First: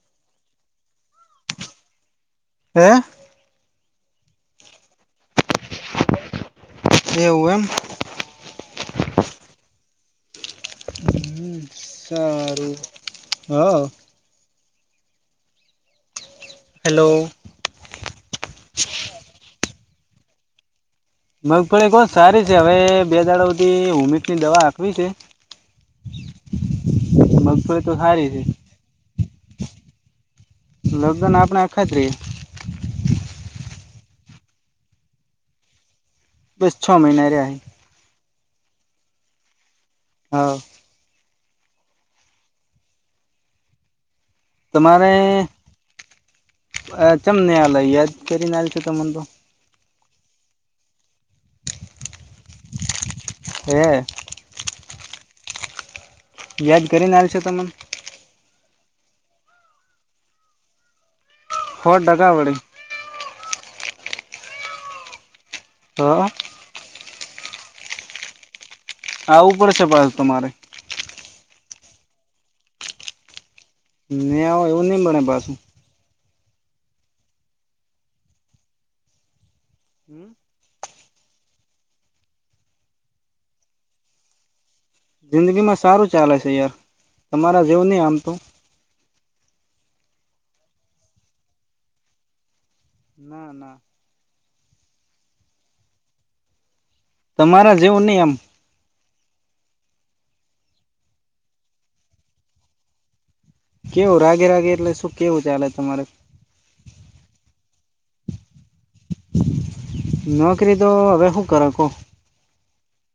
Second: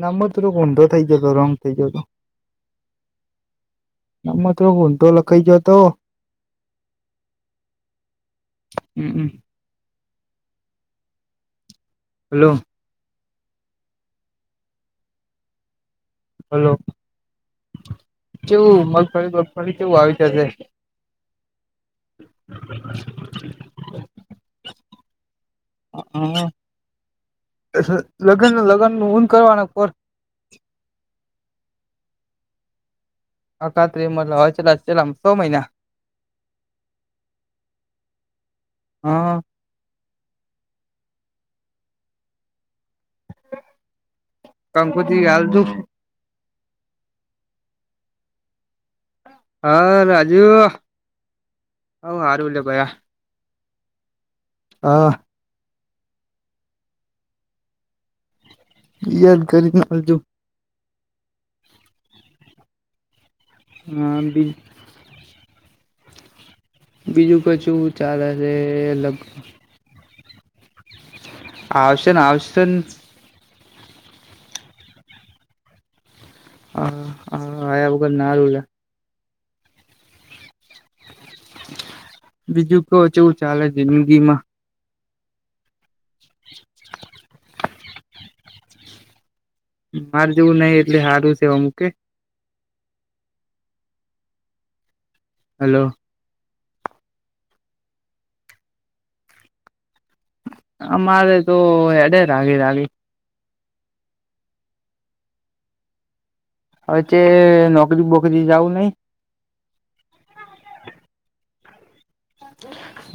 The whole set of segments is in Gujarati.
નામ થોડો ગઊંધો થઈ જતો રંગ થઈ જતો- હે. આમાં તો ઊંધો લખાઈ ગીયો તો. એવુ એમ. હમ હમ [unintelligible] હ હલો સારું હ- હલો હેલો કેવું મગફળી મગફળી કેવું આવી જશે- મગફળી કો સારી છે હવે બે દાડાથી હોમસ ની દવા આખવી છે- મગફળી હ તો સારી છે લગન લગ્ન નું ઊન કરવાના પર- લગદન આપણે આખાત્રી- અખત્રી મલા હોય છેલ્લામાં છેલ્લામાં છ મહિના બસ છ મહિનાય રેયા એ- હા હા- તમારે કંકોત્રી હાલજુ ચમનેવાલય યાદ કરીને છે તને તો- હા રાજુ હ હારું બલ્યા ભાઈયા- હે હા વ્યાજ કરીને હાલશો તને- વ્યાજ કરીને‌ હાલજો- હોટ ડગાવળી- હ બીજુ - હ- બીજું કચું ચાલે છે. લગ આવું પડશે પાસુ તમારે- આવશે ને આવશેન- ને આવ એવું નહીમ બને પાછું- હ હા આયા વગરલ નાલા- બીજું તો કેવું ચાલે જિંદગી માં- જિંદગી માં સારું ચાલે છે યાર તમારા જેવું નહી આમ તો- માર જેવું નઈ એટલે સારું છે એવુ કે- ના ના [inaudible] હલો- તમારા જેવું નહી એમ- આ મારે તો એડે રાાગી રાગી? કેવું રાગે રાગે એટલે શું કેવું ચ્યાલે તમારે- હવે તે નોકરી બોકરી જવું નઈ? નકરી તો હવે શું કર કો?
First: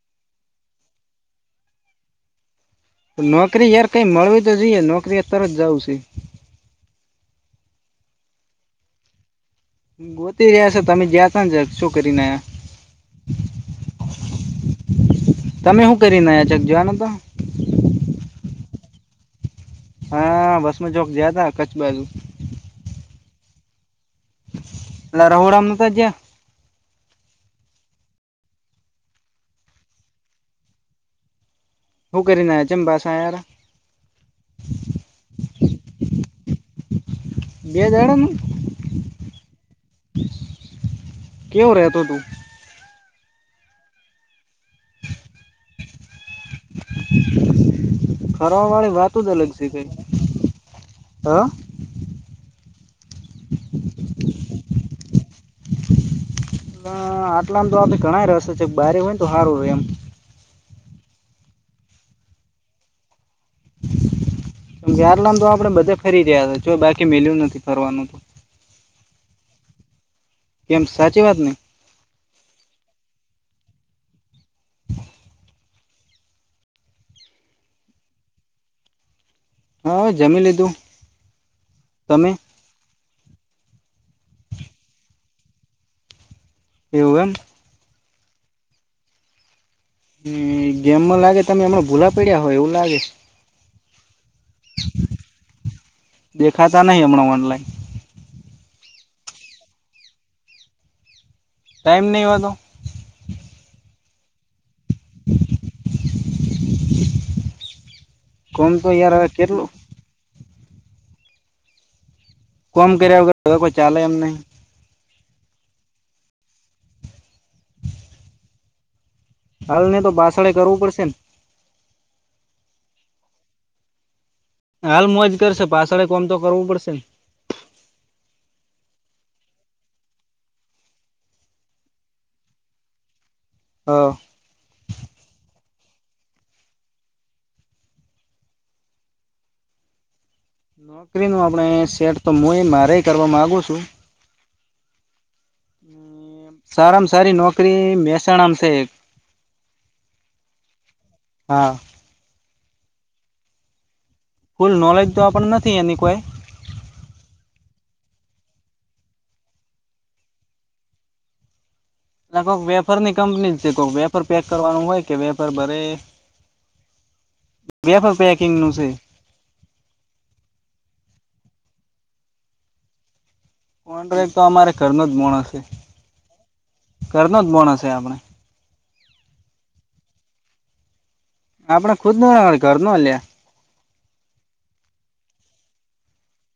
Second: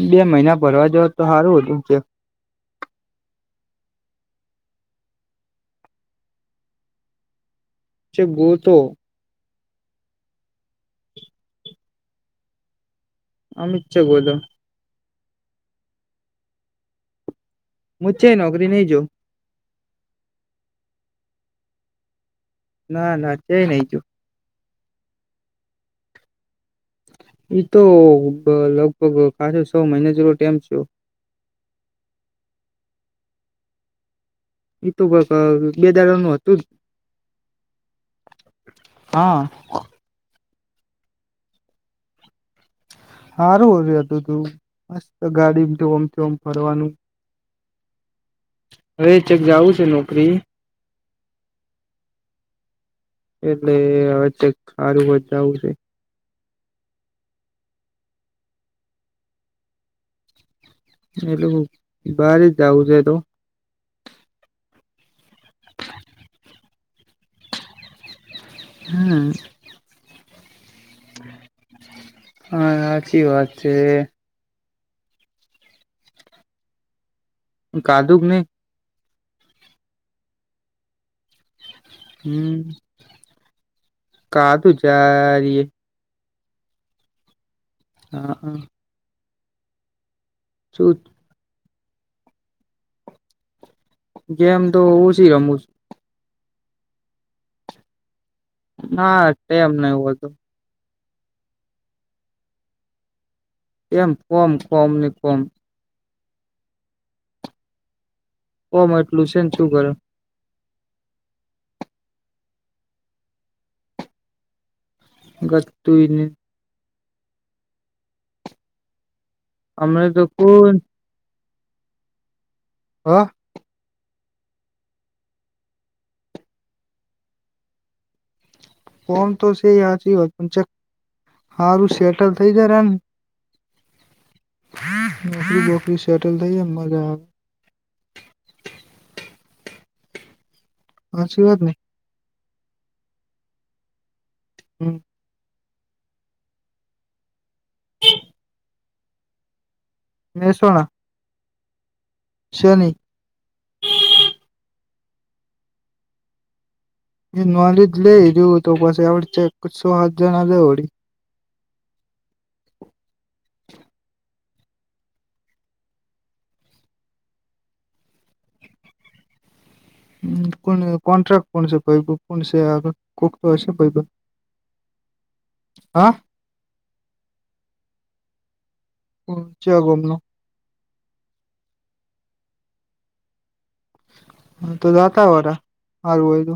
બે મહિના ભરવા જાવ તો સારું હતું છે. નોકરી યાર કઈ મળવી તો જઈએ નોકરી યાર તરત જાવું છે. ગ તો- ગોતી રહ્યા છો તમે જયા ત ને જ શું કરીનેયા- અમિત છે બોલો- તમે શું કરી નાયા ચક જોવાનો તો- મુું છે નોકરી નઈ જો- હા બસમાં જોક જયા ત કચ્છ બાજુ ના ના તે નઈ જો- એટ રોડમને તો જે- તો લગભગ ખચો છ મહિના જેલો ટેમ છે. હું કરી આયા ચેમા પાછા આયા એ તો બેદારનુંું હતું જ, બે જાડ ન હા કેવો રતો તું- સારું હતું તું મસ્ત ગાડી ઓમથી ઓમ ફરવાનું- ફર વાળી વાત હવે જ ચેક અલગ છે જવું કઈ નોકરી હ- એટલે હવે સારું જવું છે. હ આટલામ તો આપડે ઘણાાય રસ્ છે બારે હોય ને તો સારું રે એમ એટ લોકો બારે જ જઉું છે તો [inaudible] ગ્યારલામ તો આપડે બધા ફરી રહ્યા હતા જો બાકી મેિલ્યું નથી ફરવાનું તો હા કેમ સાચી વાત નેહ હા સાચી વાત છે. કાદુક નને હા જામી લધું. હમ કાધું ચારી એ એવમ, હા હા હ શું ગેમમાં લાગે તમે હમણાં ભૂલા પડ્યા હોય એવું લાગે ગમ તો ઓછી રમુ દેખાતા નહીં હમણાં ઓનલાઈન, હા એમને એવું હતું. ટાઈમ નહી વાવા તો એમ કોમ કોમ ને કોમ કોમ તો યાર હ એટલું છે ને શું કેટલોું કરે કોમ કર્યા વગર કોઈ ચાલે એમ નહી. ઘતુંને હાલને હમને તો બાસળે કોણ કરવું પડશે ને હા હાલ મોજ કરશે પાછળે કોમ તો કરવું પડશે ને ફોન તો સ હચી વાત પણ ચ હારું સેટલ થઈ જાય ર એમ હા નોકરીોકરી સેટલ થઈ એમ મજા આવે નોકરી ન સાચી વાત આપણે ને સેટ તો હુંય મારે કરવા માગુ છું. હમ સારામાં સારી નોકરી મહેસાણામ છે. મેસોણા હા શેની ફૂલ નોલેજ તો આપણને નથી એની કોઈ એ નલી જ લઈ જોું તો પાસે આવડ ચ સો સાત જણા જ ઓડી-' એ કોઈક વેપાર ની કંપની છે કોક વેપાર પેક કરવાનું હોય કે વેપાર ભરે બેફર પેકિંગ નું છે. હમ કો કોન્ટ્રાક્ટ કોણસે કો કો છે કો કોટાકતો અમારે ઘરનો જ બણ હશે હા ઘરનો જ બણ હશે આપણે હમ ચીયા ગોમનૈ આપડે ખુદ નવાે ઘર નો હલ્યા હા તો જાતા હોરા હારું હોય તો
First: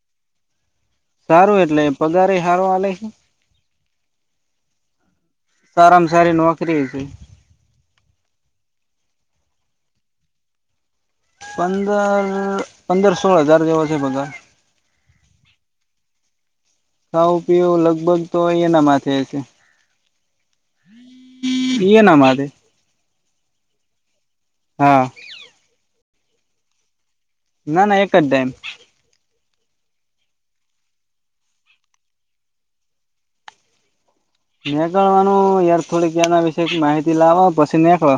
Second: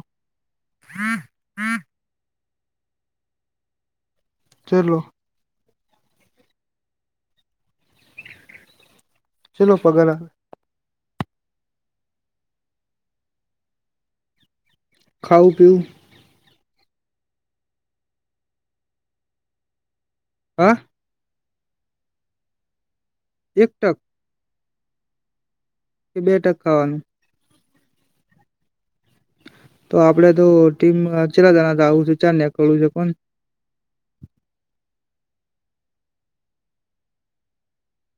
સારું એટલે પગારે સારું વાલે છે. ચેટલા સારામાં સારી નોકરી છે. ચેલો પગાર પંદર પંદર સોળ હજાર જેવો છે બગા ખાઓ પીું' ખાવું પીવું લગભગ તો અ એના માથે છે. હા [unintelligible] એક ટક હા કે બે ટકાવાનું ના ના એક જ ડાઈમ તો આપડે તો ટીમ ચેલાતાના આવું છે ચાર નેકું છે પણ નીકળવાનું યાર થોડીકના વિશેે માહિતી લાવો પછી નીકળો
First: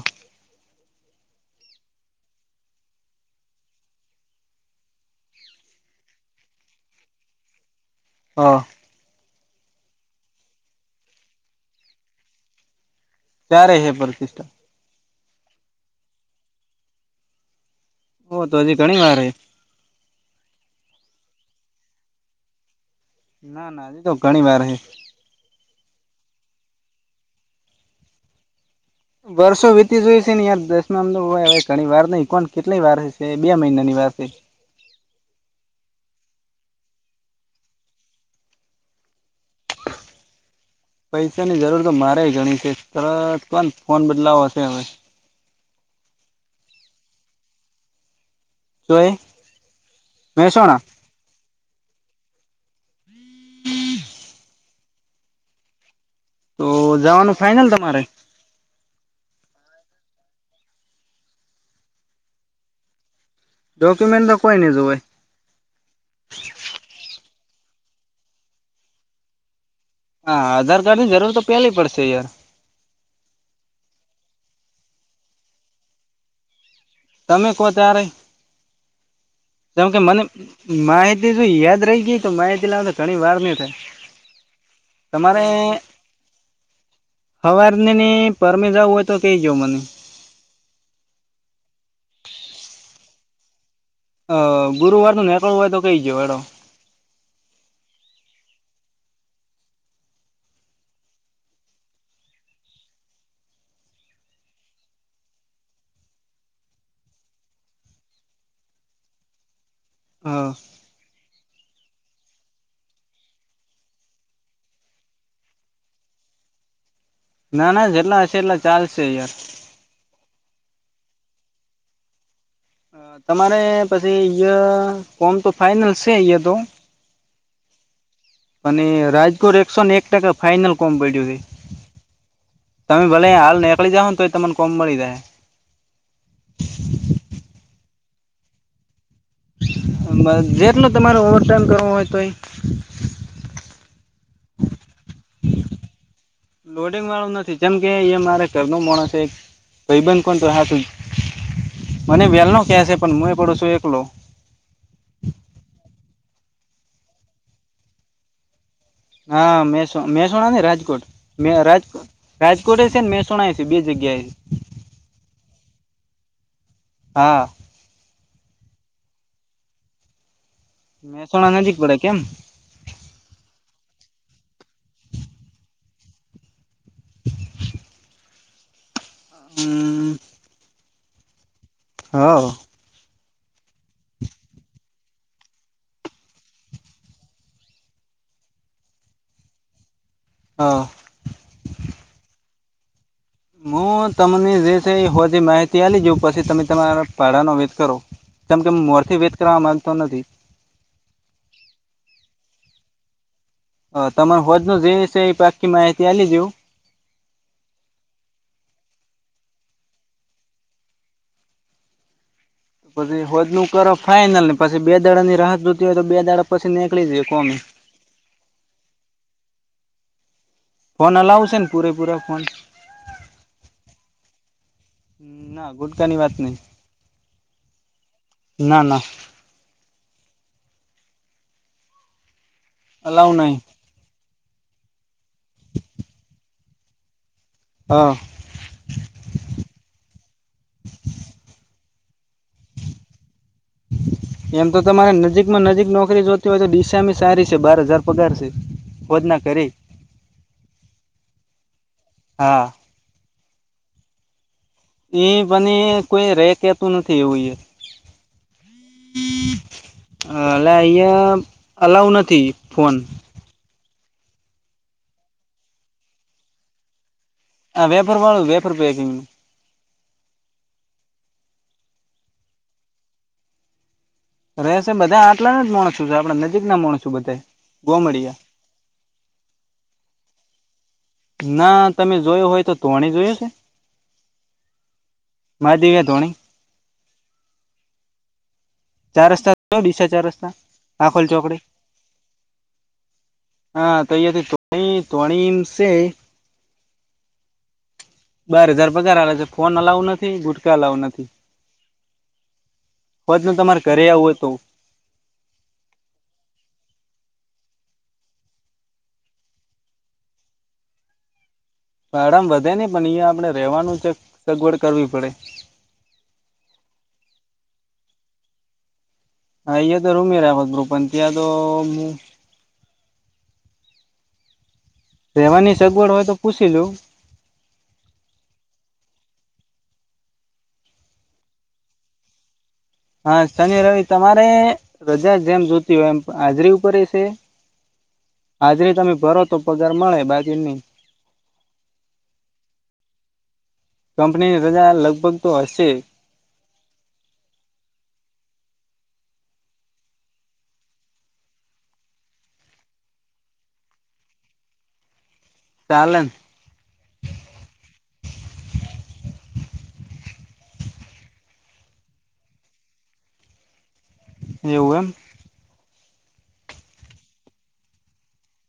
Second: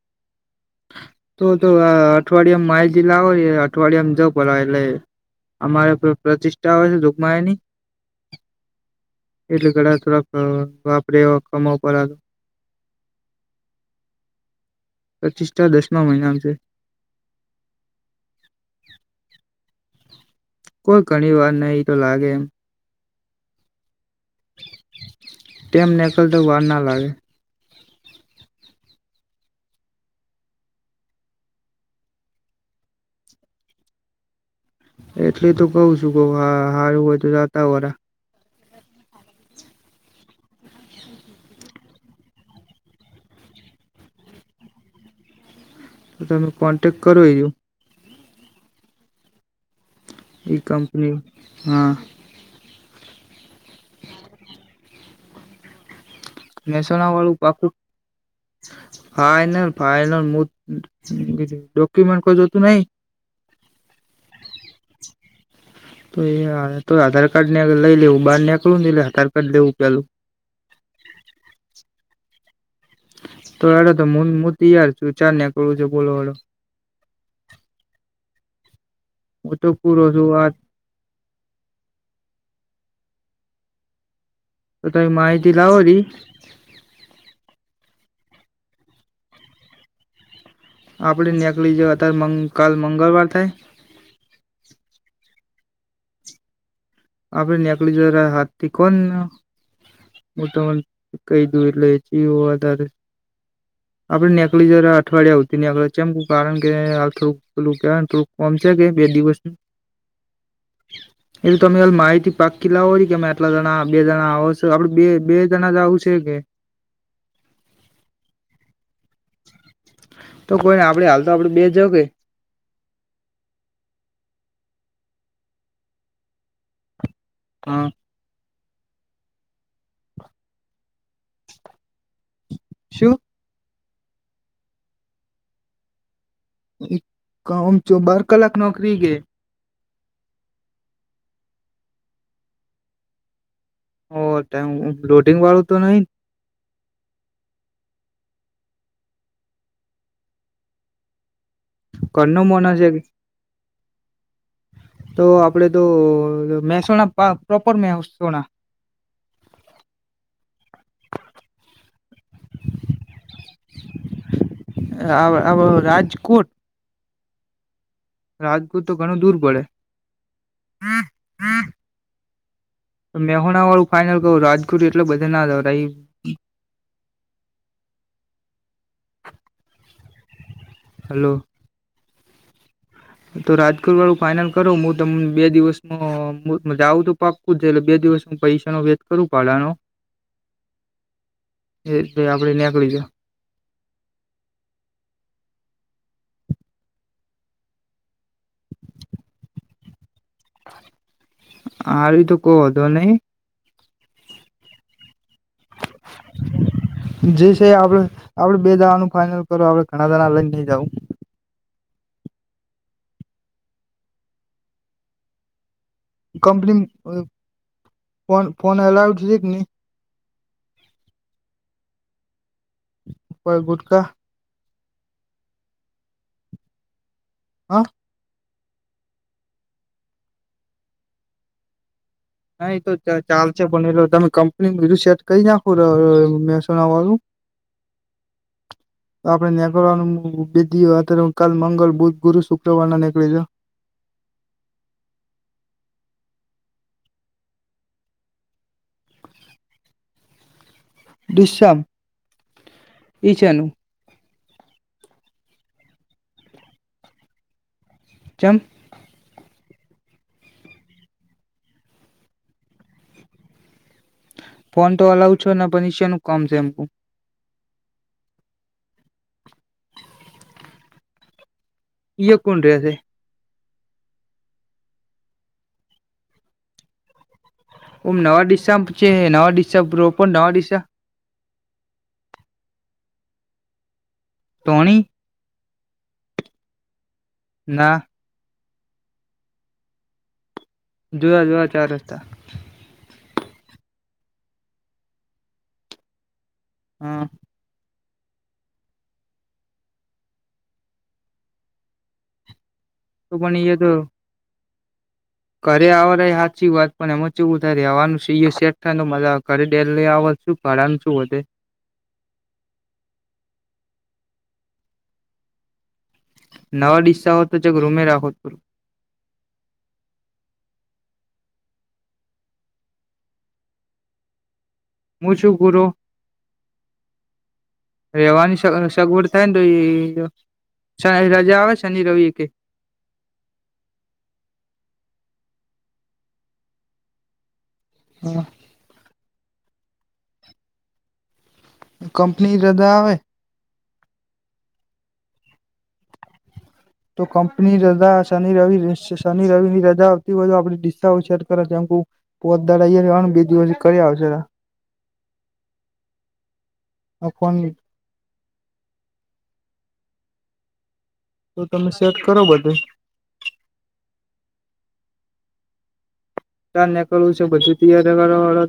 તો તો અઠવાડિયામાં માઇજી લાવો અઠવાડિયામાં જાવ પેલા એટલે અમારે પ્રતિષ્ઠા હોય છે દુગમાય ની હા એટલે ઘડા થોડાક વાપરે એ કમા ઉપર આધાર ક્યારે હે પ્રતિષ્ઠા પ્રચીષ્ઠા દસમા મહિનામાં છે ઓ તો હજી ઘણી વાર હે કોઈ ઘણી વાર નહી તો લાગે એમ ના ના હજી તો ઘણી વાર હે ટેમ નીકલતો વાર ના લાગે. વર્ષો વીતી જોય છે ને યાર દસમા અમ હવે ઘણી વાર નઈ કોણ કેટલી વાર હ છે બે મહિના ની વાર છે એટલે તો કઉ છું કહ હા હારું હોય તો જાતા વાર [inaudible] પૈસા ની જરૂર તો મારે ગણી છે તરત કોન ફોન બદલાવો શે હવે. તો તમે કોન્ટેક્ટ કરો એજો [unintelligible] એ કમ્પની હા તો મહેસાણા જવાનું વાળું ફાઈનલ પાખું તમારે ફાઈનલ ફાઈનલ ડોક્યુમેન્ટ કોઈ જોતું નહી ડોક્યુમેન્ટ તો કોઈને જોવે તો એ તો આધાર કાર્ડ ને લઈ લેવું બહાર નીકળવું ને એલે આધાર કાર્ડ લેવું પેલું હા આધાર કાર્ડ ની જરૂર તો પેલી પડશે યાર તો હેડો તો [unintelligible] હું તીયાર છું ચાર નીકળવુંજો બોલો હેડો તમે કહો ત્યારે હું તો જેમ કે પૂરો મને છું વાત માહિતી જો યાદ રહી ગઈ તો માહિતી લાવતા ઘણી વાર નહ થાય. તો તમે તમારે માહિતી લાવો રી હવારનેની પરમી જવું હોય તો કેય જો મને આપણે નેકળી જ અત્યારે કાલ મંગળવાર થાય અ ગુરુવાર નું નીકળું હોય તો કઈ દયો હેડો આપણે [unintelligible] [unintelligible] એટલે જીવ વધારે [unintelligible] આપડે [unintelligible] જય અઠવાડિયા આવતી નેકલીસ એમ કારણ કે થોડું પેલું કેવા ને થોડું [unintelligible] કે બે દિવસ હા તમે હ માહિતી પાકી લાવો છ કે અમે આટલા જણા બે જણા આવો છ આપડે બે બે જણા જ આવું છે કે ના ના જેટલા હશે એટલા ચાલશે યાર તો કોઈ ને આપડે હાલ તો આપડે બે જ જાાવ કે તમારે પછી ફોમ તો ફાાઈનલ છે હી તો હા અને રાજ એકસો ને એક ટકા ફાઈનલ કોમ પડ્યું છે તમે શું ભલે હાલ [unintelligible] તોય તમન કોમ મળી જાહે કમચો બાર કલાક નોકરી ગે જેટલો તમારે ઓવર ટાઈમ કરવો હોય તો એ ઓવર ટાઈમ લોડિંગ વાળું તો નહી લોડિંગ વાળું નથી જેમ કે એ મારે ઘર ન માણસ એક ભાઈ બંધ કોણ તો હા તું મને ઘરનો વેલ ન ક મોણસ છે પણ હું એ પડો છું એકલો તો આપડે તો મહેસાણા પ્રોપર મહેસણા હા મે મેં સુના ન રાજકોટ મે રાજકોટ રાજકોટ હ છે ને મહેસાણા હ છે બે જગ્યાએ છે. રાજકોટ હા રાજકોૂત તો ઘણું દૂર પડે મહેસાણા નજીક પડે કેમ મેહણા વાળું ફાઈનલ કું રાજકોુટ એટલે બધા ના [unintelligible] હ હલો હા તો રાજકોુર વાળું ફાાઈનલ કરો હું તમને બે દિવસમાં આવં તો પાક એટલે બે દિવસ હું પૈસા નો વેચ કરું પાડડાનો હા એ આપડે નીકળી જ હું તમને જે છે એ હોથી માહિતી આ જોઉં પછી તમે તમારા પાડાનો વેધ કરો કેમ કે મોરથી વેદ કરવા માંગતો નથી આ ર તો ક હ હતો નહી અ તમાર હોજ ન જે એ ક માહિતી આલી જેવું જ છે આપડે આપડે બે દવાનું ફાઈનલ કરો આપડે ઘણા દણા લઈ નઈ જવું. પછી હોદ નું કરો ફાઈઇનલ ને પછી બે દડા ની રાહત જો કંપની ફોન ફોન અલાઉડ છેક નહી ફોન અલાવશે ને પૂરેપૂરા ફોન ઉપ ગુટખા ના ગુટકાની વાત નહ હમ ના ના ના એ તો અલાવ ચાલ નહી છે બનેલો તમે કંપની ન બીધું સેટ કરી નાખો મેસોના વાળું હા. તો આપણે નીકળવાનું બે દ અત્યારે હ કાલ મંગલ બુધ ગુરુ શુક્રવાર ના નીકળી જા હ. એમ તો તમારે નજીક માં નજીક નોકરી જોતી હોય તો ડીસા મા સારી છે બાર હજાર પગાર છે. હોધયા કરી. ડીસા હા ઈ શેનું. એ બને કોઈ રે કેતું નથી એવું એ. ચમ. અ એલા અહીંયા અલાઉ નથી ફોન. -' ફોન તો અલાઉ છો ને પણ એનું કમ સેમ્પુ હા વેપર વાળું વેફર પેકિંગ નું. ય કોણ રેહ છે. રહેશે બધા આટલા ના જ માણસું છે આપડા નજીક ના માણસું બધા. ઓમ ગોમડિયા નવા દિશસા છે નવા દિશા પણ નવા દિશા. ના તમે જોયોું હોય તો તોણી જોયું છે. ટોણી. માજી ગ ધોણી. ના. ચાર રસ્તા ડીસા ચાર રસ્તા આખોલ જોયા ચોકડી. -' જોયા ચાર રસ્તા હા તો થી તણી સ [unintelligible] હા બાર હજાર પગાર આલે છે ફોન અલાઉ નથી ગુટકા અલાઉ નથી. તો હોજ ન પણ એ તમારે તો ઘરે આવું હતું. ઘરે આવય સાચી વાત પણ એમાં ચેવુ થાય રેવાનું સેટ થાય મા ઘરે ડેલી આવ છું. ભાડા શું વધે. ભાડમ વધે નહ પણ અહિયાયા આપડણે રેવાનું છે સગવડ કરવી પડે. નવા ડિસ્સા હો તો જ રૂમે રાખો. હા અહીયા તો રૂમી રાખોત બું પણ ત્યાં તો હું હું શું રહેવાની ગુરુ સગવડ હોય તો પૂછી લઉ રેવાની સગવડ થાય ને તો એ જાહેર રજા આવે શનિ રવિ એકે હા શનિ રવિ તમારે રજા જેમ જોતી હોય એમ હાજરી ઉપરે છે. હા. આજ ની તમે ભરો તો પગાર મળે બાજુની કંપની હૃદા આવે, કંપનીની રજા લગભગ તો હશે. તો કંપની રજા શનિ રવિ શનિ રવિ ની રજા આવતી વધુ આપ દિસ્સા સેટ કરે જે પોત દાર અ બે દિવસ કરી આવશે. ચાલે ન. હ ફોન [unintelligible] તો તમે સેટ કરો બધુ એવું એમ. ચાર નીકળવું છે બધું તૈય કરવા વાળો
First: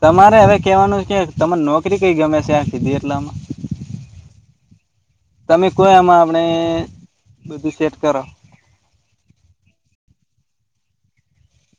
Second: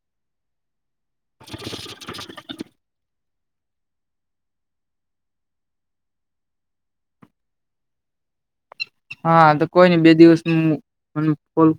તમારે હવે કેવાનું છે તને નોકરી કઈ ગમે છે આ કીધી એટલામાં તમે કો આમાં આપણે બધું સેટ કરો. હા તો કોઈ નઈ બે દિવસ મ ફલ.